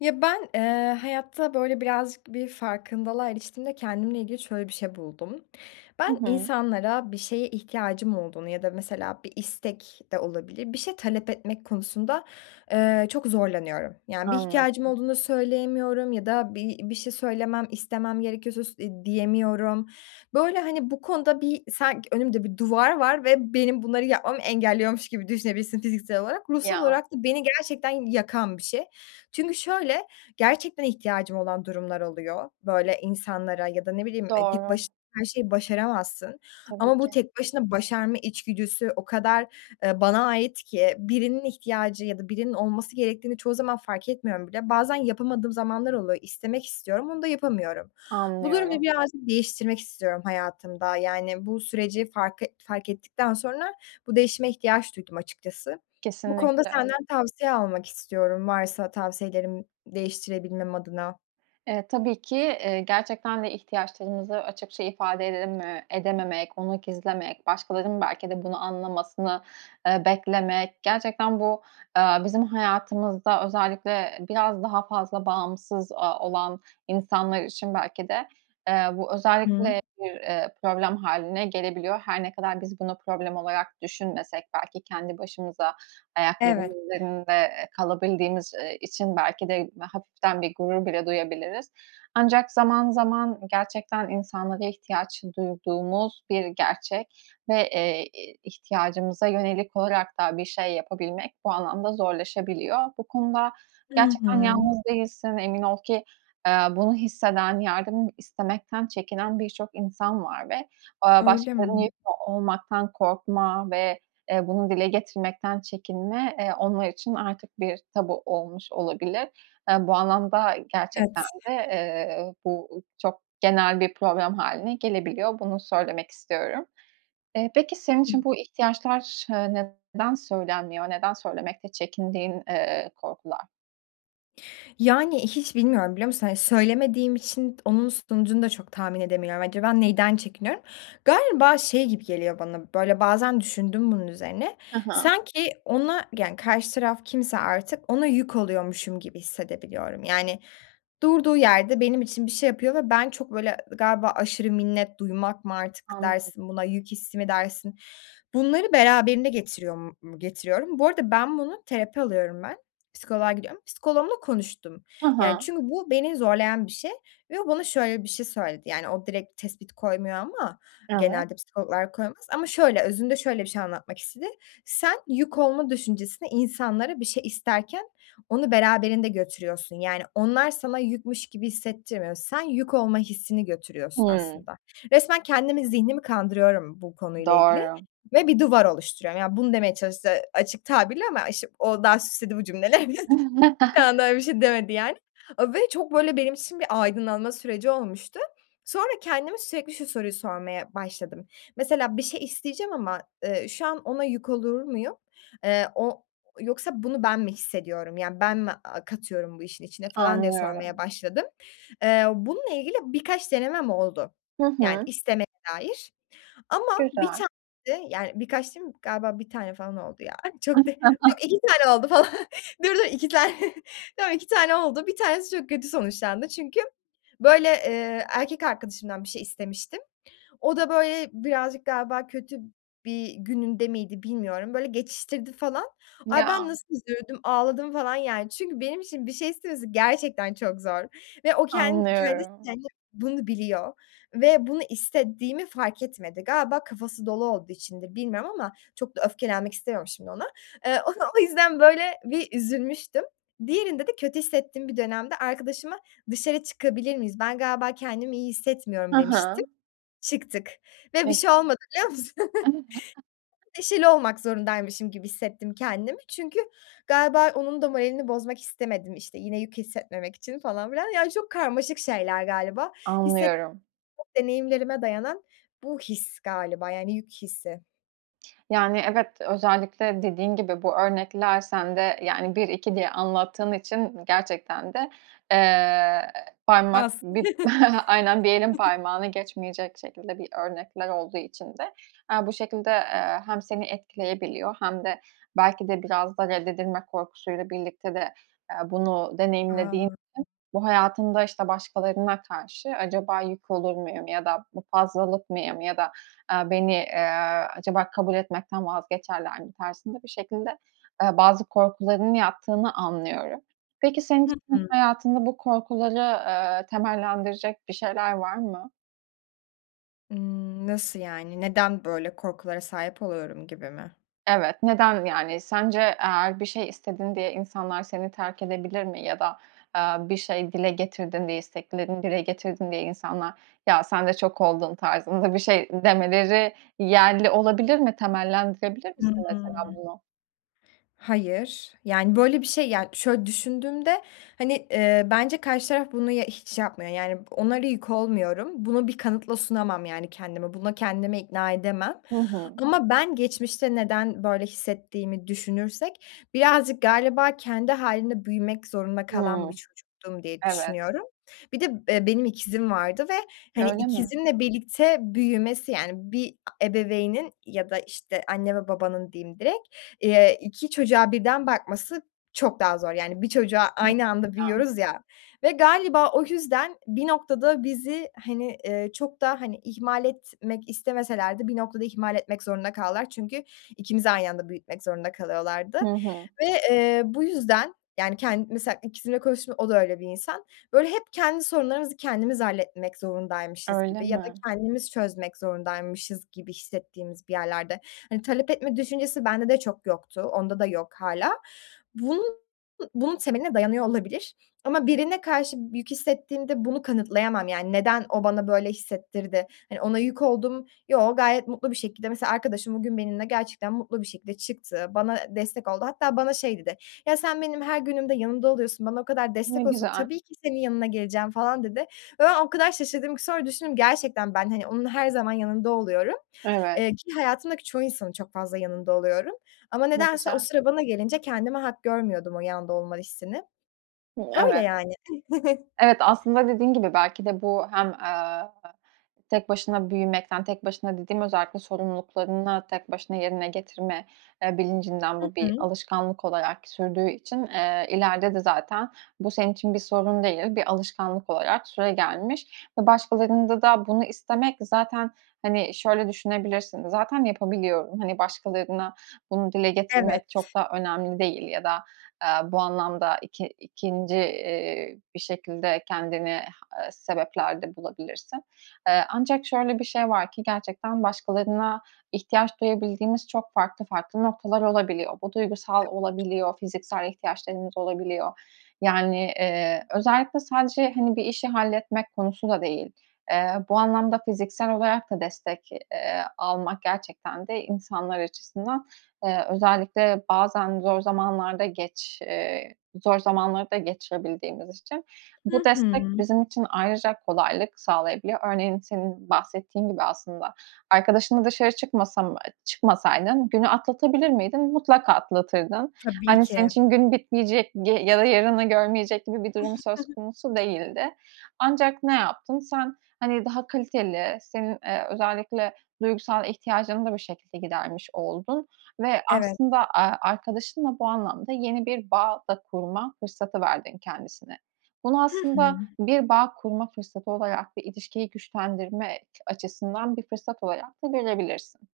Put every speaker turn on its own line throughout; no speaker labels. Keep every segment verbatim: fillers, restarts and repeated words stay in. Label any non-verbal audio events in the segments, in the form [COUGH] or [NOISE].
Ya, ben, eee, hayatta, böyle, birazcık bir farkındalığa eriştiğimde kendimle ilgili şöyle bir şey buldum. Ben
Hı hı.
insanlara bir şeye ihtiyacım olduğunu ya da mesela bir istek de olabilir, bir şey talep etmek konusunda, eee, çok zorlanıyorum. Yani, bir ihtiyacım
Anladım.
olduğunda söyleyemiyorum ya da bir bir şey söylemem, istemem gerekiyorsa s eee, diyemiyorum. Böyle, hani, bu konuda bir sanki önümde bir duvar var ve benim bunları yapmamı engelliyormuş gibi düşünebilirsin fiziksel olarak. Ruhsal
Ya.
olarak da beni gerçekten yakan bir şey çünkü şöyle, gerçekten ihtiyacım olan durumlar oluyor, böyle, insanlara ya da ne bileyim, e, tek
Doğru.
baş her şeyi başaramazsın.
Tabii
Ama bu
ki.
tek başına başarma içgüdüsü o kadar, eee, bana ait ki birinin ihtiyacı ya da birinin olması gerektiğini çoğu zaman fark etmiyorum bile. Bazen yapamadığım zamanlar oluyor, istemek istiyorum, onu da yapamıyorum. Bu durumu
Anlıyorum.
birazcık değiştirmek istiyorum hayatımda, yani, bu süreci fark et fark ettikten sonra bu değişime ihtiyaç duydum açıkçası. Bu konuda
Kesinlikle.
senden tavsiye almak istiyorum, varsa tavsiyelerin değiştirebilmem adına.
Eee, tabii ki. Eee, gerçekten de ihtiyaçlarımızı açıkça ifade edememe edememek, onu gizlemek, başkalarının belki de bunu anlamasını, eee, beklemek, gerçekten bu, aaa, bizim hayatımızda özellikle biraz daha fazla bağımsız, aaa, olan insanlar için belki de, eee, bu
Hı.
özellikle bir, eee, problem hâline gelebiliyor. Her ne kadar biz bunu problem olarak düşünmesek, belki, kendi başımıza,
Evet.
ayaklarımızın üzerinde, eee, kalabildiğimiz, eee, için belki de hafiften bir gurur bile duyabiliriz. Ancak zaman, zaman gerçekten insanlara ihtiyaç duyduğumuz bir gerçek ve, eee, eee, ihtiyacımıza yönelik olarak da bir şey yapabilmek bu anlamda zorlaşabiliyor. Bu konuda
Hı
gerçekten
hı.
yalnız değilsin, emin ol ki, eee, bunu hisseden, yardım istemekten çekinen birçok insan var. Ve, aaa,
Öyle
başkalarına yük
mi?
olmaktan korkma ve, eee, bunu dile getirmekten çekinme, eee, onlar için artık bir tabu olmuş olabilir. Eee, bu anlamda gerçekten
Evet.
de, eee, bu çok genel bir problem hâline gelebiliyor. Bunu söylemek istiyorum. Eee, peki, senin
Hı.
için bu ihtiyaçlar, eee, neden söylenmiyor? Neden söylemekte çekindiğin, eee, korkular?
Yani, hiç bilmiyorum biliyor musun? Hani, söylemediğim için onun sonucunu da çok tahmin edemiyorum. Acaba neden çekiniyorum? Galiba şey gibi geliyor bana, böyle, bazen düşündüm bunun üzerine,
He he.
sanki ona, yani, karşı taraf kimse artık ona yük oluyormuşum gibi hissedebiliyorum. Yani durduğu yerde benim için bir şey yapıyor ve ben çok böyle, galiba aşırı minnet duymak mı artık
Anladım.
dersin buna yük hissi mi dersin? Bunları beraberinde getiriyor m mu getiriyorum. Bu arada ben bunu Terapi alıyorum ben. Psikoloğa gidiyorum. Psikoloğumla konuştum.
Ha
Yani,
ha.
çünkü bu beni zorlayan bir şey ve o bana şöyle bir şey söyledi. Yani, o direkt tespit koymuyor ama
Evet.
genelde psikologlar koymaz. Ama şöyle, özünde şöyle bir şey anlatmak istedi. Sen yük olma düşüncesini, insanlara bir şey isterken onu beraberinde götürüyorsun. Yani, onlar sana yükmüş gibi hissettirmiyor. Sen yük olma hissini götürüyorsun
Hımm.
aslında. Resmen kendimi zihnimi kandırıyorum bu konuyla ilgili
Doğru.
ve bir duvar oluşturuyorum. Yani, bunu demeye çalıştı açık tabirle ama işte o daha süsledi bu cümlelerini. Bir anda
[CHUCKLES]
öyle bir şey demedi yani, ııı, ve çok böyle benim için bir aydınlanma süreci olmuştu. Sonra kendime sürekli şu soruyu sormaya başladım. "Mesela bir şey isteyeceğim ama, eee, şu an ona yük olur muyum? Eee, o yoksa bunu ben mi hissediyorum? Yani, ben mi, a katıyorum bu işin içine" falan diye sormaya
Anlıyorum.
başladım. Eee, bununla ilgili birkaç denemem oldu,
Hı
yani
hı.
istemeye dair. Ama bir
Güzel.
tane de, yani, birkaç diyeyim galiba bir tane falan oldu ya çok da yok
[CHUCKLES]
iki tane oldu falan. Dur, dur iki tane tamam, iki tane oldu bir tanesi çok kötü sonuçlandı. Çünkü böyle, eee, erkek arkadaşımdan bir şey istemiştim. O da, böyle, birazcık galiba kötü bir gününde miydi bilmiyorum? Böyle geçiştirdi falan. Ay, ben
Ya.
nasıl üzüldüm, ağladım falan yani. Çünkü benim için bir şey istemesi gerçekten çok zor ve o ken kendisi
Anlıyorum.
kendi bunu biliyor ve bunu istediğimi fark etmedi. Galiba kafası dolu olduğu içindi, bilmiyorum ama çok da öfkelenmek istemiyorum şimdi ona. Eee, onu o yüzden böyle bir üzülmüştüm. Diğerinde de kötü hissettiğim bir dönemde arkadaşıma dışarı çıkabilir miyiz? Ben galiba kendimi iyi
He
hissetmiyorum
he.
demiştim. Çıktık ve bir
Ne
şey
güzel.
olmadı biliyor musun?
[UNINTELLIGIBLE]
Neşeli olmak zorundaymışım gibi hissettim kendimi. Çünkü galiba onun da moralini bozmak istemedim, işte, yine yük hissetmemek için falan filan, yani çok karmaşık şeyler galiba. Hisset
Anlıyorum.
deneyimlerime dayanan bu his galiba, yani yük hissi.
Yani, evet özellikle dediğin gibi, bu örnekler sende, yani, bir, iki diye anlattığın için gerçekten de, eee, parmak
Has.
bir [CHUCKLES] aynen, bir elin
[CHUCKLES]
parmağını geçmeyecek şekilde bir örnekler olduğu için de, eee, bu şekilde, eee, hem seni etkileyebiliyor hem de belki de, biraz da reddedilme korkusuyla birlikte de, eee, bunu deneyimlediğin için,
A.
bu hayatında, işte, "Başkalarına karşı acaba yük olur muyum?" ya da bu "Fazlalık mıyım?" ya da, aaa, "Beni, aaa, acaba kabul etmekten vazgeçerler mi?" tarzında bir şekilde, ııı, bazı korkularının yattığını anlıyorum. Peki, senin
Hı
için
hı.
hayatında bu korkuları, aaa, temellendirecek bir şeyler var mı?
Iıı, nasıl yani? Neden böyle korkulara sahip oluyorum gibi mi?
Evet. Neden, yani, sence eğer bir şey istedin diye insanlar seni terk edebilir mi ya da, aaa, bir şey dile getirdin diye, isteklerini dile getirdin diye insanlar, "Ya, sen de çok oldun!" tarzında bir şey demeleri yerli olabilir mi? Temellendirebilir misin
Hıı.
mesela bunu?
Hayır. Yani, böyle bir şey, yani, şöyle düşündüğümde, hani, eee, bence karşı taraf bunu y hiç yapmıyor, yani, onlara yük olmuyorum. Bunu bir kanıtla sunamam yani kendime. Buna kendimi ikna edemem
Hı hı.
ama ben geçmişte neden böyle hissettiğimi düşünürsek birazcık galiba kendi hâlinde büyümek zorunda kalan bir
Hıı.
çocuktum diye
Evet.
düşünüyorum. Bir de, eee, benim ikizim vardı ve, hani,
Öyle mi?
ikizimle birlikte büyümesi, yani, bir ebeveynin ya da, işte, anne ve babanın diyeyim direkt, eee, iki çocuğa birden bakması çok daha zor, yani bir çocuğa aynı anda
[UNINTELLIGIBLE]
büyüyoruz, ya, ve galiba o yüzden bir noktada bizi, hani, eee, çok da, hani, ihmal etmek istemeseler de bir noktada ihmal etmek zorunda kaldılar. Çünkü ikimizi aynı anda büyütmek zorunda kalıyorlardı.
Hı hı.
Ve, eee, bu yüzden, yani, kend mesela, ikizimle konuştum, o da öyle bir insan, böyle, hep kendi sorunlarımızı kendimiz halletmek zorundaymışız
Öyle
gibi ya da
mi?
kendimiz çözmek zorundaymışız gibi hissettiğimiz bir yerlerde. Hani, talep etme düşüncesi bende de çok yoktu. Onda da yok hâlâ. Bun bunun temeline dayanıyor olabilir. Ama birine karşı b yük hissettiğimde bunu kanıtlayamam. Yani, neden o bana böyle hissettirdi, hani, ona yük oldum, yoo gayet mutlu bir şekilde. Mesela arkadaşım bugün benimle gerçekten mutlu bir şekilde çıktı, bana destek oldu. Hatta bana şey dedi, "Ya, sen benim her günümde yanımda oluyorsun, bana o kadar
Ne
destek oluyorsun,
güzel.
tabii ki senin yanına geleceğim." falan dedi. Ve ben o kadar şaşırdım ki, sonra düşündüm, gerçekten ben, hani, onun her zaman yanında oluyorum,
Evet.
eee, ki hayatımdaki çoğu insanın çok fazla yanında oluyorum. Ama
Ne
nedense o
güzel.
sıra bana gelince kendime hak görmüyordum o yanda olma hissini.
Hı, evet.
Böyley ani. [CHUCKLES]
Evet, aslında dediğin gibi belki de bu hem, aaa, tek başına büyümekten, tek başına dediğim özellikle sorumluluklarını tek başına yerine getirme, eee, bilincinden
Hı
bu bir
hı.
alışkanlık olarak sürdüğü için, ııı, ileride de zaten bu senin için bir sorun değil, bir alışkanlık olarak süregelmiş ve başkalarında da bunu istemek, zaten, hani, şöyle düşünebilirsin, zaten yapabiliyorum, hani, başkalarına bunu dile
Evet.
getirmek çok da önemli değil ya da, aaa, bu anlamda iki ikinci, iii, bir şekilde kendini h sebepler de bulabilirsin. Eee, ancak şöyle bir şey var ki, gerçekten başkalarına ihtiyaç duyabildiğimiz çok farklı farklı noktalar olabiliyor. Bu duygusal
[UNINTELLIGIBLE]
olabiliyor, fiziksel ihtiyaçlarımız olabiliyor. Yani, eee, özellikle sadece, hani, bir işi halletmek konusu da değil. Eee, bu anlamda fiziksel olarak da destek, eee, almak gerçekten de insanlar açısından, eee, özellikle bazen zor zamanlarda geç eee, zor zamanlarda geçirebildiğimiz için, bu
Hı
destek
hı.
bizim için ayrıca kolaylık sağlayabiliyor. Örneğin, senin bahsettiğin gibi aslında, arkadaşınla dışarı çıkmasam eee, çıkmasaydın günü atlatabilir miydin? Mutlaka atlatırdın.
Tabii
Hani, senin
ki.
için gün bitmeyecek g ya da yarını görmeyecek gibi bir durum söz
[CHUCKLES]
konusu değildi. Ancak ne yaptın? Sen, hani, daha kaliteli, senin, eee, özellikle duygusal ihtiyacını da bu şekilde gidermiş oldun ve
Evet.
aslında, aaa, arkadaşınla bu anlamda yeni bir bağ da kurma fırsatı verdin kendisine. Bunu
Hı hı.
aslında bir bağ kurma fırsatı olarak, bir ilişkiyi güçlendirme ç açısından bir fırsat olarak da görebilirsin.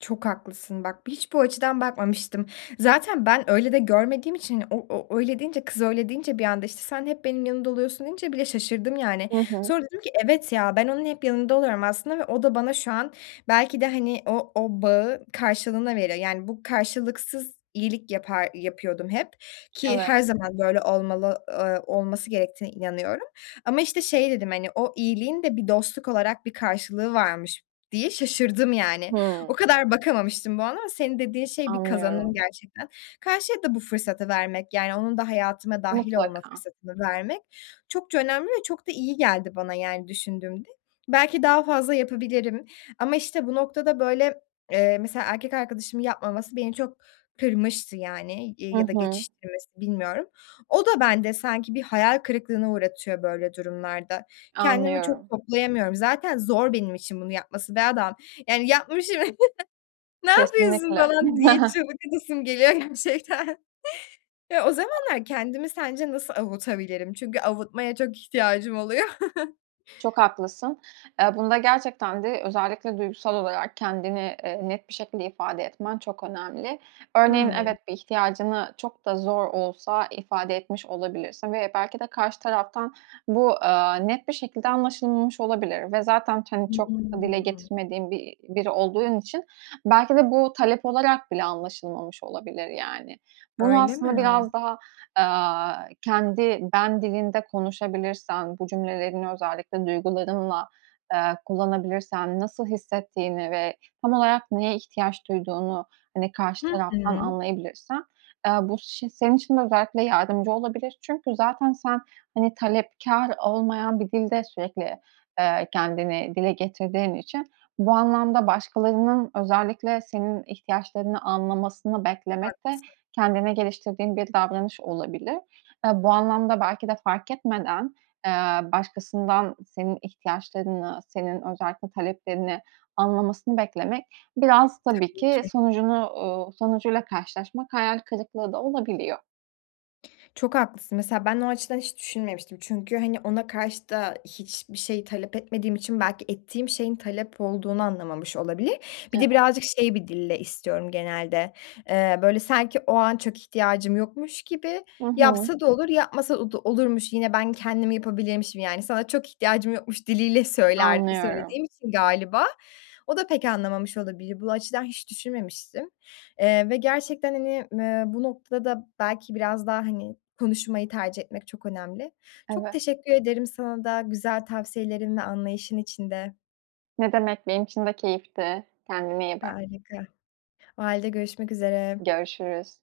Çok haklısın bak. Hiç bu açıdan bakmamıştım. Zaten ben öyle de görmediğim için, hani, o o öyle deyince, kız öyle deyince, bir anda, işte, "Sen hep benim yanımda oluyorsun" deyince bile şaşırdım, yani.
Hı hı.
Sonra dedim ki, "Evet ya, ben onun hep yanında oluyorum aslında ve o da bana şu an belki de, hani, o o bağı karşılığında veriyor." Yani, bu karşılıksız iyilik yapar yapıyordum hep. Ki her
Evet.
zaman böyle olmalı, eee, olması gerektiğine inanıyorum. Ama, işte, şey dedim, hani, "O iyiliğin de bir dostluk olarak bir karşılığı varmış." diye şaşırdım, yani. O
Hıı.
kadar bakamamıştım bu ama senin dediğin şey bir kazanım
Anlıyorum.
gerçekten. Karşıya da bu fırsatı vermek, yani, onun da hayatıma dâhil olma
Mutlaka.
fırsatını vermek çokça önemli ve çok da iyi geldi bana, yani, düşündüğümde. Belki daha fazla yapabilirim. Ama, işte, bu noktada böyle, eee, mesela erkek arkadaşımın yapmaması beni çok kırmıştı yani. İii,
Hı
ya da
hı.
geçiştirmesi, bilmiyorum. O da bende sanki bir hayal kırıklığına uğratıyor böyle durumlarda. Kendimi çok
Anlıyorum.
toplayamıyorum. Zaten zor benim için bunu yapması be adam! Yani yapmışım! [CHUCKLES] Ne yapıyorsun?
Kesinlikle.
falan diye
[CHUCKLES]
çığlık atasım geliyor gerçekten. Ya, o zamanlar kendimi sence nasıl avutabilirim? Çünkü avutmaya çok ihtiyacım oluyor. [CHUCKLES]
Çok haklısın. Eee, bunda gerçekten de özellikle duygusal olarak kendini, eee, net bir şekilde ifade etmen çok önemli. Örneğin,
Hıı.
evet, bir ihtiyacını çok da zor olsa ifade etmiş olabilirsin. Ve belki de karşı taraftan bu, aaa, net bir şekilde anlaşılmamış olabilir. Ve zaten, hani, çok da dile
[UNINTELLIGIBLE]
getirmediğin bi biri olduğun için belki de bu talep olarak bile anlaşılmamış olabilir, yani. Bunu
Öyle mi?
aslında biraz daha, aaa, kendi "ben" dilinde konuşabilirsen, bu cümlelerini özellikle duygularınla, eee, kullanabilirsen, nasıl hissettiğini ve tam olarak neye ihtiyaç duyduğunu, hani, karşı
Hı
taraftan
hı.
anlayabilirsen, eee, bu ş senin için de özellikle yardımcı olabilir. Çünkü zaten sen, hani, talepkâr olmayan bir dilde sürekli, eee, kendini dile getirdiğin için bu anlamda başkalarının özellikle senin ihtiyaçlarını anlamasını beklemek de
Haklısın.
kendine geliştirdiğin bir davranış olabilir. Eee, bu anlamda belki de farketmeden, eee, başkasından senin ihtiyaçlarını, senin özellikle taleplerini anlamasını beklemek biraz tabii
Tabii
ki
ki.
sonucunu, uuu, sonucuyla karşılaşmak hayal kırıklığı da olabiliyor.
Çok haklısın. Mesela ben o açıdan hiç düşünmemiştim. Çünkü, hani, ona karşı da hiçbir şey talep etmediğim için belki ettiğim şeyin talep olduğunu anlamamış olabilir. Bir
Evet.
de birazcık şey bir dille istiyorum genelde, eee, böyle, sanki o an çok ihtiyacım yokmuş gibi
Hı hı.
yapsa da olur yapmasa da olurmuş, yine ben kendim yapabilirmişim, yani, sana çok ihtiyacım yokmuş diliyle söyler
Anlıyorum.
söylediğim için galiba, o da pek anlamamış olabilir. Bu açıdan hiç düşünmemiştim. Eee, ve gerçekten hani, eee, bu noktada belki biraz daha, hani, konuşmayı tercih etmek çok önemli. Çok
Eve
teşekkür ederim sana da güzel tavsiyelerin ve anlayışın için de.
Ne demek, benim için de keyifti. Kendine iyi bak.
Harika! O hâlde görüşmek üzere.
Görüşürüz.